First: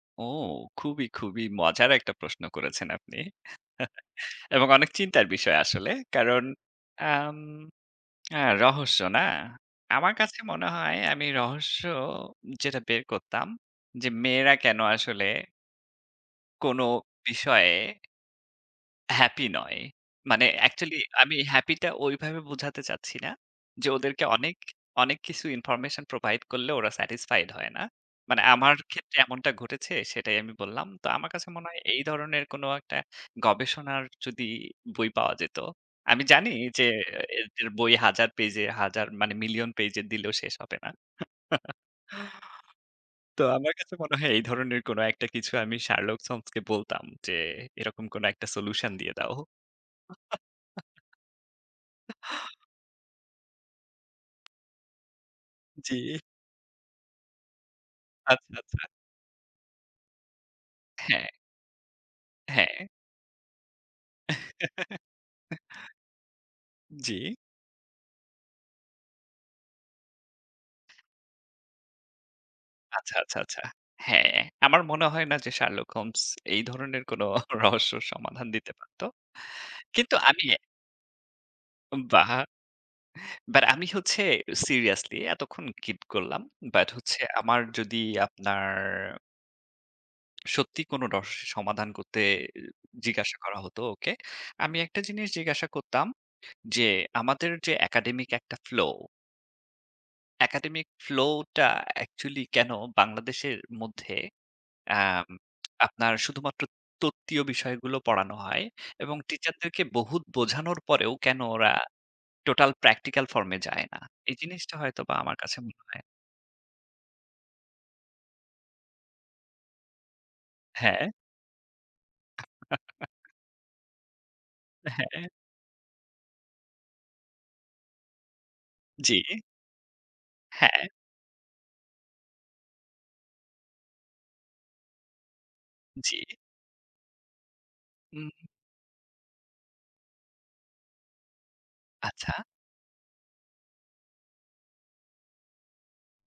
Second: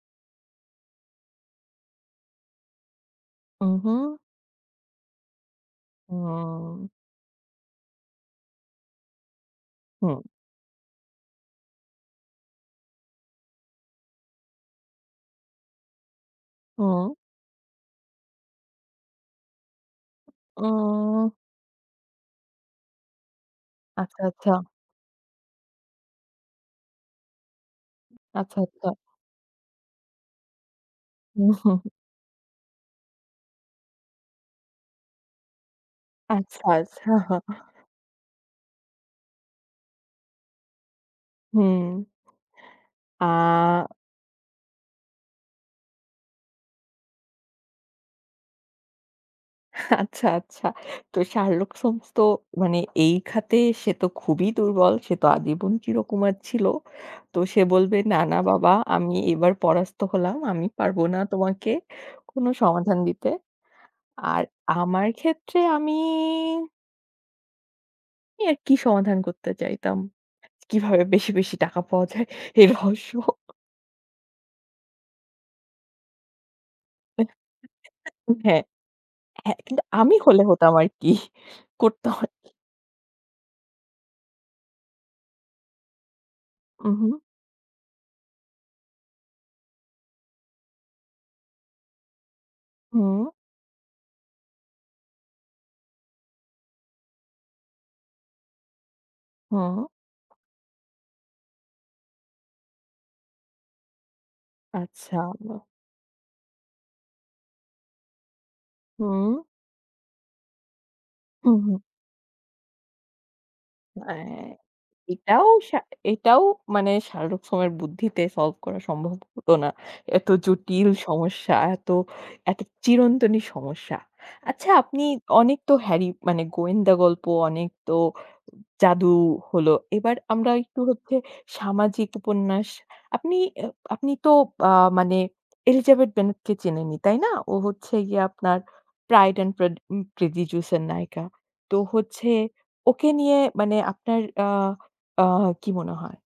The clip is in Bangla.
ও! খুবই, খুবই মজার একটা প্রশ্ন করেছেন আপনি উম, হু। এবং অনেক চিন্তার বিষয় আসলে। কারণ, উম। আম হ্যাঁ, রহস্য না? আমার হুম। কাছে মনে হয় আমি রহস্য যেটা বের করতাম যে, মেয়েরা কেনো আসলে কোনো হুম। বিষয়ে হ্যাপি নয়। মানে অ্যাকচুয়ালি উম আমি হ্যাপিটা ওইভাবে বোঝাতে চাচ্ছি না যে, আচ্ছা, ওদেরকে আচ্ছা। অনেক, অনেক কিছু information provide করলে ওরা satisfied হয় না। মানে আচ্ছা, আমার আচ্ছা। ক্ষেত্রে এমনটা ঘটেছে, সেটাই আমি বললাম। তো আমার কাছে মনে হয় এই ধরনের কোনো একটা গবেষণার যদি বই পাওয়া যেত। আমি জানি আচ্ছা, যে, আচ্ছা। এর যের বই হাজার পেজে, হাজার মানে মিলিয়ন পেজের দিলেও শেষ হবে না। হুম। তো আমার আ। কাছে মনে হয় এই ধরনের কোনো একটা কিছু আমি Sherlock Holmes-কে বলতাম যে, এরকম কোনো একটা solution দিয়ে দাও। আচ্ছা, আচ্ছা। তো Sherlock Holmes তো মানে এই খাতে সে তো খুবই দুর্বল। সে তো আজীবন জি। চিরকুমার ছিল। তো সে বলবে, "না, না আচ্ছা, বাবা আচ্ছা। আমি এবার পরাস্ত হলাম। আমি পারব না হ্যাঁ। তোমাকে কোনো হ্যাঁ। সমাধান দিতে।" আর আমার ক্ষেত্রে আমি জি। এর কী সমাধান করতে চাইতাম? কীভাবে বেশি, বেশি টাকা পাওয়া যায়, এই রহস্য। আচ্ছা, আচ্ছা, আচ্ছা। হ্যাঁ, আমার মনে হয় না যে Sherlock Holmes এই ধরনের কোনো রহস্যর সমাধান হ্যাঁ। দিতে পারত। হ্যাঁ, কিন্তু আমি কিন্তু হলে আমি হতাম আরকি। করতাম বাহ! আরকি। But আমি হচ্ছে seriously এতক্ষণ keep করলাম। But উম হু। হচ্ছে আমার যদি আপনার সত্যি কোনো রহস্যের সমাধান করতে হুম। জিজ্ঞাসা করা হতো ওকে, আমি একটা জিনিস জিজ্ঞাসা করতাম যে, আমাদের যে একাডেমিক একটা ফ্লো হুম। একাডেমিক ফ্লোটা অ্যাকচুয়ালি কেনো বাংলাদেশের মধ্যে আচ্ছা। অ্যাম [unintelligible] আপনার শুধুমাত্র তত্ত্বীয় বিষয়গুলো পড়ানো হয় এবং হুম। টিচারদেরকে বহুত বোঝানোর পরেও কেনো হু, ওরা হুম। টোটাল প্র্যাকটিক্যাল ফর্মে যায় না? এই হ্যাঁ, জিনিসটা হয়তোবা আমার এটাও কাছে শা মনে এটাও মানে Sherlock Holmes-এর বুদ্ধিতে solve করা সম্ভব হতো না। এত জটিল হ্যাঁ। সমস্যা, এত, এত চিরন্তনী সমস্যা। আচ্ছা, আপনি হ্যাঁ। অনেক তো হ্যারি মানে গোয়েন্দা গল্প, অনেক তো জাদু জি। হলো, এবার আমরা একটু হ্যাঁ। হচ্ছে সামাজিক উপন্যাস। আপনি, আপনি তো আ মানে Elizabeth জি। Bennet-কে চিনেনই, তাই না? ও হচ্ছে গিয়ে উম। আপনার Pride and Pred um Prejudice -এর নায়িকা। তো হচ্ছে আচ্ছা। ওকে নিয়ে মানে আপনার আ আ কী মনে হয়?